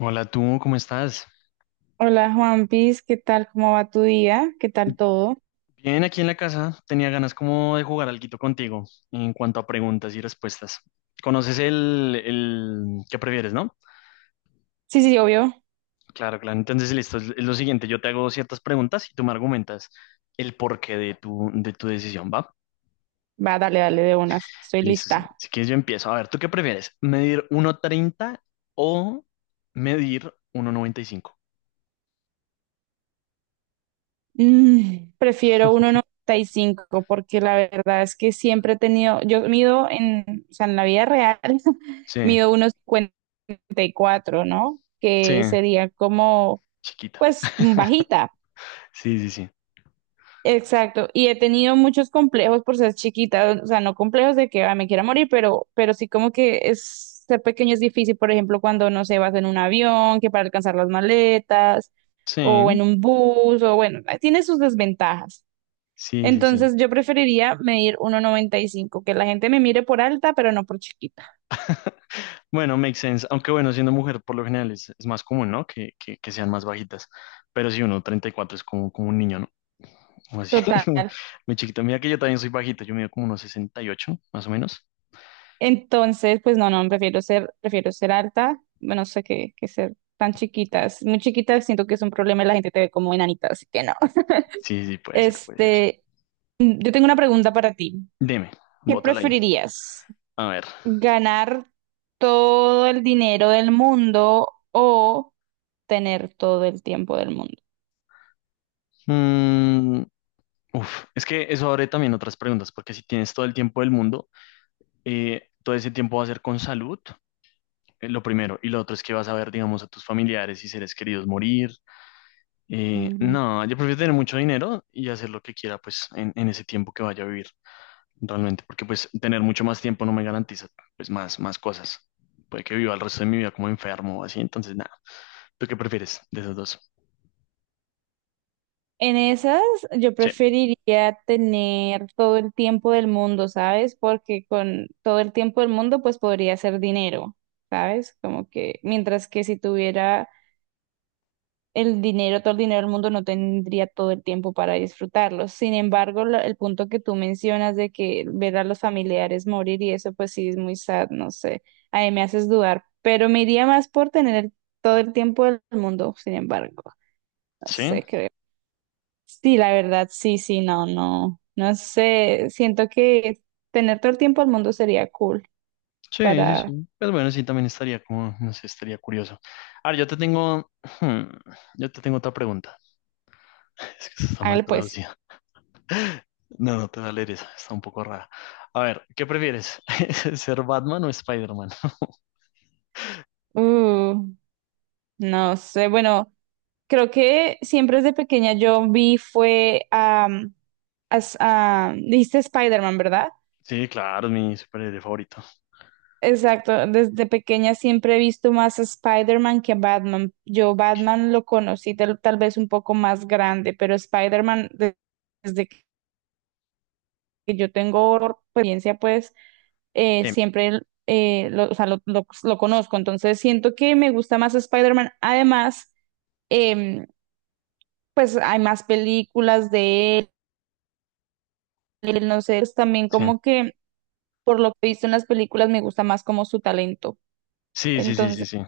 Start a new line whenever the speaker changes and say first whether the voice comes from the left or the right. left: Hola, tú, ¿cómo estás?
right: Hola Juan Piz, ¿qué tal? ¿Cómo va tu día? ¿Qué tal todo?
left: Bien, aquí en la casa tenía ganas como de jugar alguito contigo en cuanto a preguntas y respuestas. ¿Conoces el qué prefieres, no?
right: Sí, sí, obvio.
left: Claro, claro. Entonces, listo, es lo siguiente, yo te hago ciertas preguntas y tú me argumentas el porqué de tu decisión, ¿va?
right: Va, dale, dale de unas. Estoy
left: Listo, sí.
right: lista.
left: Si quieres yo empiezo. A ver, ¿tú qué prefieres? ¿Medir uno treinta o medir uno noventa y cinco?
right: Prefiero uno noventa y cinco porque la verdad es que siempre he tenido, yo mido en, o sea, en la vida real,
left: Sí,
right: mido 1,54, ¿no?
left: sí,
right: Que sería como,
left: chiquita.
right: pues, bajita.
left: Sí, sí, sí.
right: Exacto, y he tenido muchos complejos por ser chiquita, o sea, no complejos de que "Ay, me quiera morir", pero sí como que es, ser pequeño es difícil, por ejemplo, cuando no sé vas en un avión, que para alcanzar las maletas, o
left: Sí,
right: en un bus, o bueno, tiene sus desventajas.
left: sí, sí, sí.
right: Entonces yo preferiría medir uno noventa y cinco, que la gente me mire por alta, pero no por chiquita.
left: Bueno, makes sense. Aunque bueno, siendo mujer por lo general es más común, ¿no? Que sean más bajitas. Pero si uno 34 es como, como un niño, ¿no? Como así, muy,
right: Total.
left: muy chiquito. Mira que yo también soy bajito, yo mido como unos 68, más o menos.
right: Entonces, pues no, no, prefiero ser alta, no sé qué, que ser tan chiquitas. Muy chiquitas siento que es un problema y la gente te ve como enanita, así que no.
left: Sí, sí, puede ser, puede ser.
right: Este, yo tengo una pregunta para ti.
left: Dime,
right: ¿Qué
left: bótala ahí.
right: preferirías?
left: A ver.
right: ¿Ganar todo el dinero del mundo o tener todo el tiempo del mundo?
left: Mm, uf, es que eso abre también otras preguntas, porque si tienes todo el tiempo del mundo, todo ese tiempo va a ser con salud, lo primero. Y lo otro es que vas a ver, digamos, a tus familiares y seres queridos morir. Eh,
right: Ujú.
left: no, yo prefiero tener mucho dinero y hacer lo que quiera, pues, en ese tiempo que vaya a vivir, realmente, porque, pues, tener mucho más tiempo no me garantiza, pues, más cosas. Puede que viva el resto de mi vida como enfermo o así, entonces, nada. ¿Tú qué prefieres de esos dos?
right: En esas, yo
left: Sí,
right: preferiría tener todo el tiempo del mundo, ¿sabes? Porque con todo el tiempo del mundo, pues podría hacer dinero, ¿sabes? Como que, mientras que si tuviera el dinero, todo el dinero del mundo no tendría todo el tiempo para disfrutarlo. Sin embargo, el punto que tú mencionas de que ver a los familiares morir y eso, pues sí es muy sad, no sé. Ahí me haces dudar, pero me iría más por tener todo el tiempo del mundo, sin embargo, no
left: sí,
right: sé, creo. Sí, la verdad, sí, sí, no, no, no sé. Siento que tener todo el tiempo del mundo sería cool
left: sí, sí,
right: para,
left: sí. Pues bueno, sí, también estaría como, no sé, estaría curioso. Ahora, yo te tengo, hmm, yo te tengo otra pregunta. Es que está mal
right: hágale pues.
left: traducida. No, no te da leer esa, está un poco rara. A ver, ¿qué prefieres? ¿Ser Batman o Spider-Man?
right: Uh, no sé, bueno. Creo que siempre desde pequeña yo vi fue dijiste Spider-Man, ¿verdad?
left: Sí, claro, es mi superhéroe favorito.
right: Exacto, desde pequeña siempre he visto más a Spider-Man que a Batman. Yo Batman lo conocí tal, tal vez un poco más grande, pero desde que yo tengo experiencia, pues
left: Sí,
right: siempre lo, o sea, lo, lo conozco, entonces siento que me gusta más Spider-Man. Además, em, pues hay más películas de él, no sé, es también
left: sí,
right: como que por lo que he visto en las películas me gusta más como su talento.
left: sí, sí, sí,
right: Entonces,
left: sí, sí.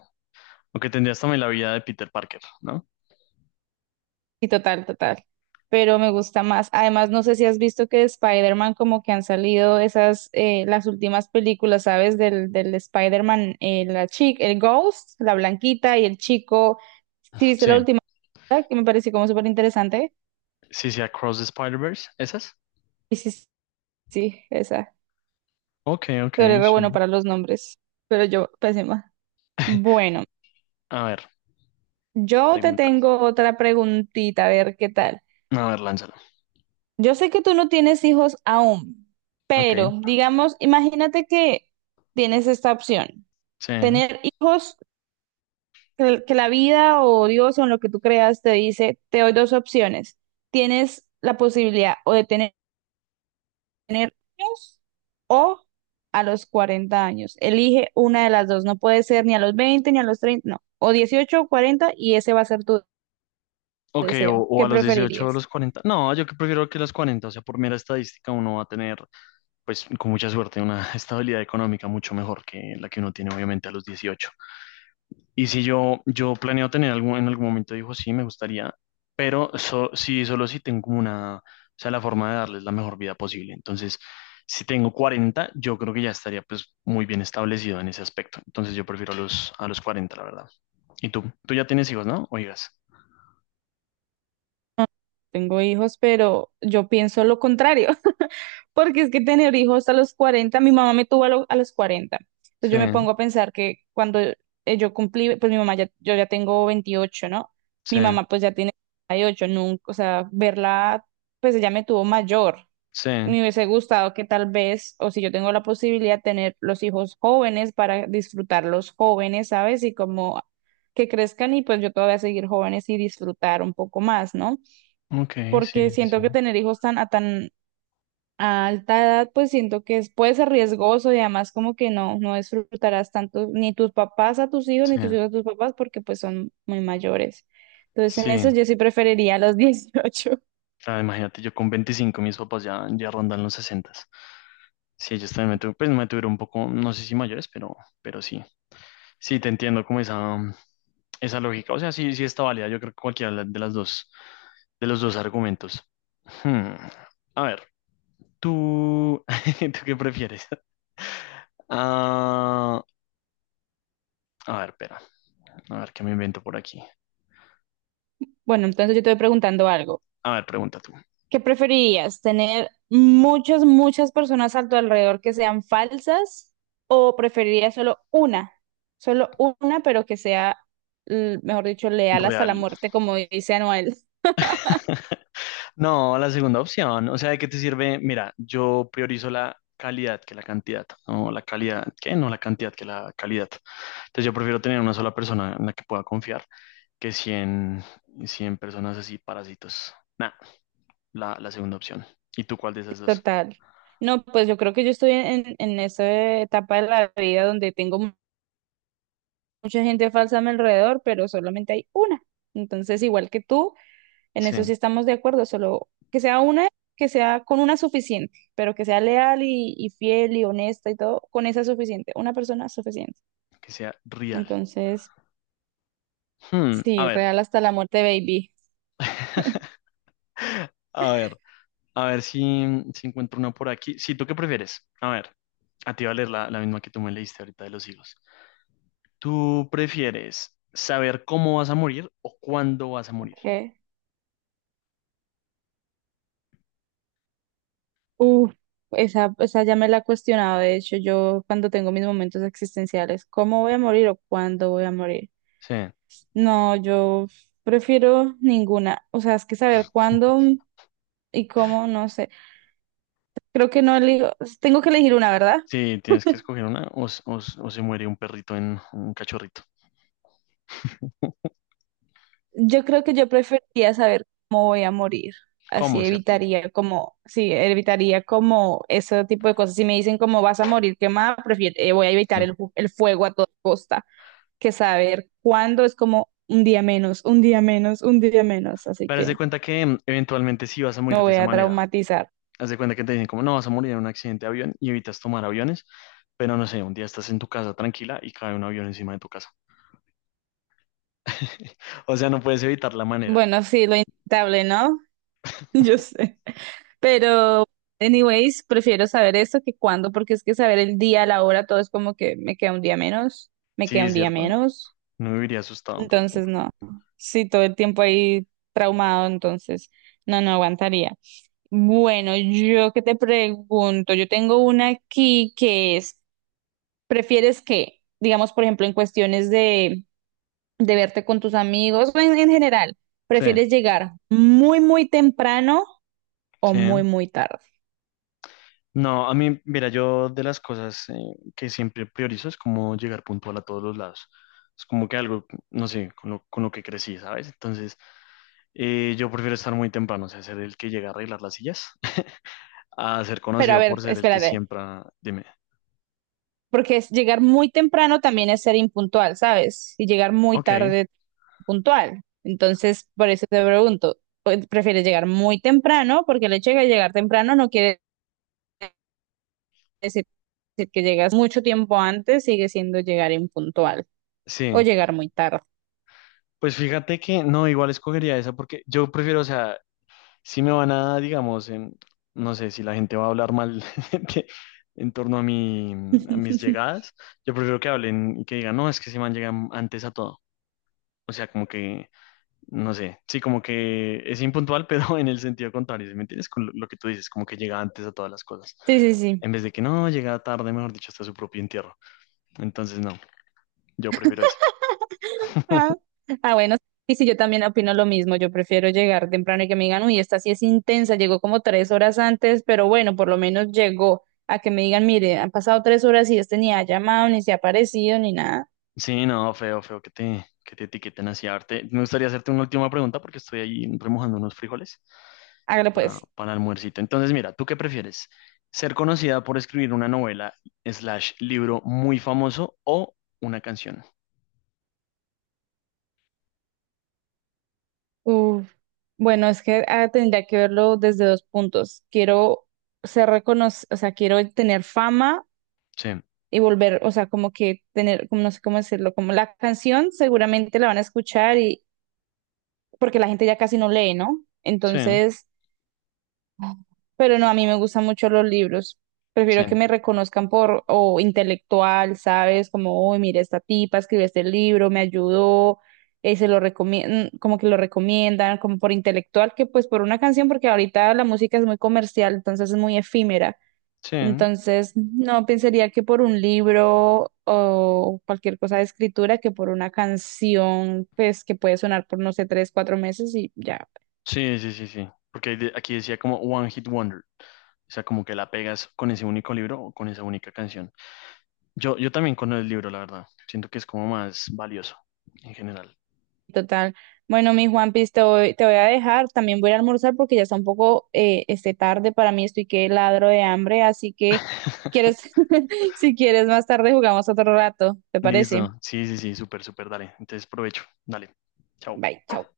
left: Aunque tendrías también la vida de Peter Parker, ¿no?
right: sí, total, total. Pero me gusta más. Además, no sé si has visto que de Spider-Man como que han salido esas, las últimas películas, ¿sabes? Del Spider-Man, la chica, el Ghost, la blanquita y el chico. ¿Sí viste
left: Sí,
right: la última? Que me pareció como súper interesante.
left: sí, sí, Across the Spider-Verse, ¿esas?
right: Y sí, sí, sí, esa.
left: Ok, ok,
right: Pero re bueno
left: sí.
right: para los nombres, pero yo pésima. Bueno.
left: A ver,
right: Yo te
left: pregunta.
right: tengo otra preguntita, a ver qué tal.
left: A ver, lánzala.
right: Yo sé que tú no tienes hijos aún,
left: Ok,
right: pero digamos, imagínate que tienes esta opción,
left: sí.
right: tener hijos que la vida o Dios o en lo que tú creas te dice, te doy dos opciones. Tienes la posibilidad o de tener hijos o a los 40 años. Elige una de las dos, no puede ser ni a los 20 ni a los 30, no, o 18 o 40 y ese va a ser tu
left: Ok, o,
right: deseo.
left: o a
right: ¿Qué
left: los 18 o a
right: preferirías?
left: los 40. No, yo que prefiero que a los 40, o sea, por mera estadística uno va a tener, pues con mucha suerte, una estabilidad económica mucho mejor que la que uno tiene obviamente a los 18. Y si yo planeo tener algún, en algún momento, dijo, sí, me gustaría, pero solo si tengo como una, o sea, la forma de darles la mejor vida posible. Entonces, si tengo 40, yo creo que ya estaría pues muy bien establecido en ese aspecto. Entonces, yo prefiero a los 40, la verdad. ¿Y tú? Tú ya tienes hijos, ¿no? Oigas.
right: Tengo hijos, pero yo pienso lo contrario, porque es que tener hijos a los 40, mi mamá me tuvo a, a los 40. Entonces
left: Sí.
right: yo me pongo a pensar que cuando yo cumplí, pues mi mamá ya, yo ya tengo 28, ¿no?
left: Sí,
right: Mi mamá pues ya tiene 38, nunca, o sea, verla, pues ella me tuvo mayor.
left: sí,
right: Me hubiese gustado que tal vez, o si yo tengo la posibilidad, tener los hijos jóvenes para disfrutarlos jóvenes, ¿sabes? Y como que crezcan y pues yo todavía seguir jóvenes y disfrutar un poco más, ¿no?
left: ok, sí,
right: Porque siento que
left: sí,
right: tener hijos tan a alta edad, pues siento que es- puede ser riesgoso y además como que no, no disfrutarás tanto ni tus papás a tus hijos, ni
left: sí,
right: tus hijos a tus papás, porque pues son muy mayores. Entonces en eso
left: sí.
right: yo sí preferiría los dieciocho.
left: Claro, imagínate, yo con 25 mis papás ya rondan los 60. Sí, ellos también me tuvieron, pues me tuvieron un poco, no sé si mayores, pero sí. Sí, te entiendo como esa lógica. O sea, sí, sí está válida. Yo creo que cualquiera de de los dos argumentos. Hmm. A ver, tú, ¿tú qué prefieres? Ah, a ver, espera. A ver, ¿qué me invento por aquí?
right: Bueno, entonces yo te voy preguntando algo.
left: A ver, pregunta tú.
right: ¿Qué preferirías? ¿Tener muchas, muchas personas a tu alrededor que sean falsas o preferirías solo una? Solo una, pero que sea, mejor dicho, leal hasta
left: Real.
right: la muerte, como dice Anuel.
left: No, la segunda opción. O sea, ¿de qué te sirve? Mira, yo priorizo la calidad que la cantidad. No, la calidad, ¿qué? No la cantidad que la calidad. Entonces yo prefiero tener una sola persona en la que pueda confiar que cien personas así parásitos. Nah, la segunda opción. ¿Y tú cuál de esas dos?
right: Total. No, pues yo creo que yo estoy en esa etapa de la vida donde tengo mucha gente falsa a mi alrededor, pero solamente hay una. Entonces, igual que tú, en
left: Sí,
right: eso sí estamos de acuerdo, solo que sea una, que sea con una suficiente, pero que sea leal y fiel y honesta y todo, con esa suficiente, una persona suficiente.
left: que sea real.
right: Entonces,
left: Hmm, a
right: sí,
left: ver.
right: real hasta la muerte, baby.
left: A ver, a ver si encuentro una por aquí. Sí, ¿tú qué prefieres? A ver, a ti va a leer la misma que tú me leíste ahorita de los higos. ¿Tú prefieres saber cómo vas a morir o cuándo vas a morir?
right: Okay. Uf, esa ya me la he cuestionado, de hecho, yo cuando tengo mis momentos existenciales, ¿cómo voy a morir o cuándo voy a morir?
left: Sí,
right: No, yo prefiero ninguna. O sea, es que saber cuándo y cómo, no sé. Creo que no elijo. Tengo que elegir una, ¿verdad?
left: sí, tienes que escoger una o se muere un perrito en un cachorrito.
right: Yo creo que yo preferiría saber cómo voy a morir. Así
left: ¿Cómo, cierto?
right: evitaría como, sí, evitaría como ese tipo de cosas. Si me dicen cómo vas a morir quemada, prefiero, voy a evitar
left: Sí.
right: el, el fuego a toda costa, que saber cuándo es como un día menos, un día menos, un día menos. Así
left: Pero haz de
right: que
left: cuenta que eventualmente sí vas a
right: me
left: morir de
right: voy
left: esa
right: a
left: manera.
right: traumatizar.
left: Haz de cuenta que te dicen como no vas a morir en un accidente de avión y evitas tomar aviones, pero no sé, un día estás en tu casa tranquila y cae un avión encima de tu casa. O sea, no puedes evitar la manera.
right: Bueno, sí, lo inevitable, ¿no? Yo sé. Pero, anyways, prefiero saber eso que cuándo, porque es que saber el día, la hora, todo es como que me queda un día menos, me queda
left: Sí,
right: un día
left: cierto.
right: menos.
left: No viviría asustado todo el
right: Entonces,
left: tiempo.
right: no. Sí, todo el tiempo ahí traumado, entonces, no, no aguantaría. Bueno, yo que te pregunto, yo tengo una aquí que es, ¿prefieres que, digamos, por ejemplo, en cuestiones de verte con tus amigos o en general,
left: Sí,
right: ¿prefieres llegar muy, muy temprano o muy,
left: sí.
right: muy tarde?
left: No, a mí, mira, yo de las cosas que siempre priorizo es como llegar puntual a todos los lados. Es como que algo, no sé, con lo que crecí, ¿sabes? Entonces, yo prefiero estar muy temprano, o sea, ser el que llega a arreglar las sillas, a ser
right: Pero a
left: conocido
right: ver,
left: por ser el que
right: espérate.
left: siempre... Ah, dime.
right: Porque es llegar muy temprano también es ser impuntual, ¿sabes? Y llegar muy
left: Ok,
right: tarde puntual. Entonces, por eso te pregunto, pues, ¿prefieres llegar muy temprano? Porque el hecho de llegar temprano no quiere decir decir que llegas mucho tiempo antes, sigue siendo llegar impuntual o
left: sí.
right: llegar muy tarde.
left: Pues fíjate que no, igual escogería esa porque yo prefiero, o sea, si me van a, digamos, no sé si la gente va a hablar mal de- en torno a mi, a mis llegadas, yo prefiero que hablen y que digan, no, es que ese man llega antes a todo. O sea, como que, no sé, sí, como que es impuntual, pero en el sentido contrario, ¿sí? ¿Me entiendes? Con lo que tú dices, como que llega antes a todas las cosas.
right: Sí, sí, sí.
left: En vez de que no, llega tarde, mejor dicho, hasta su propio entierro. Entonces, no, yo prefiero eso.
right: Ah, ah, bueno, sí, sí, yo también opino lo mismo. Yo prefiero llegar temprano y que me digan, uy, esta sí es intensa, llegó como 3 horas antes, pero bueno, por lo menos llegó a que me digan, mire, han pasado 3 horas y este ni ha llamado, ni se ha aparecido, ni nada.
left: Sí, no, feo, feo que te etiqueten así. A ver, me gustaría hacerte una última pregunta porque estoy ahí remojando unos frijoles
right: Hágale pues.
left: para almuercito. Entonces, mira, ¿tú qué prefieres? ¿Ser conocida por escribir una novela slash libro muy famoso o una canción?
right: Uf. Bueno, es que ah, tendría que verlo desde dos puntos. Quiero ser reconocido, o sea, quiero tener fama
left: Sí,
right: y volver, o sea, como que tener, como no sé cómo decirlo, como la canción seguramente la van a escuchar porque la gente ya casi no lee, ¿no?
left: sí,
right: Entonces, pero no, a mí me gustan mucho los libros.
left: sí,
right: Prefiero que me reconozcan por, o intelectual, ¿sabes? Como, uy, mira, esta tipa escribió este libro, me ayudó, se lo recomiendan, como que lo recomiendan, como por intelectual, que pues por una canción, porque ahorita la música es muy comercial, entonces es muy efímera.
left: sí,
right: Entonces, no pensaría que por un libro o cualquier cosa de escritura, que por una canción, pues que puede sonar por, no sé, 3, 4 meses y ya.
left: sí, sí, sí, sí. Porque aquí decía como One Hit Wonder. O sea, como que la pegas con ese único libro o con esa única canción. Yo también con el libro, la verdad. Siento que es como más valioso en general.
right: Total. Bueno, mi Juanpis, te voy a dejar. También voy a ir a almorzar porque ya está un poco este tarde para mí. Estoy que ladro de hambre, así que quieres, si quieres más tarde jugamos otro rato. ¿Te parece?
left: Listo. Sí, sí, sí, súper, súper, dale. Entonces, provecho. Dale. Chao.
right: Bye, chao.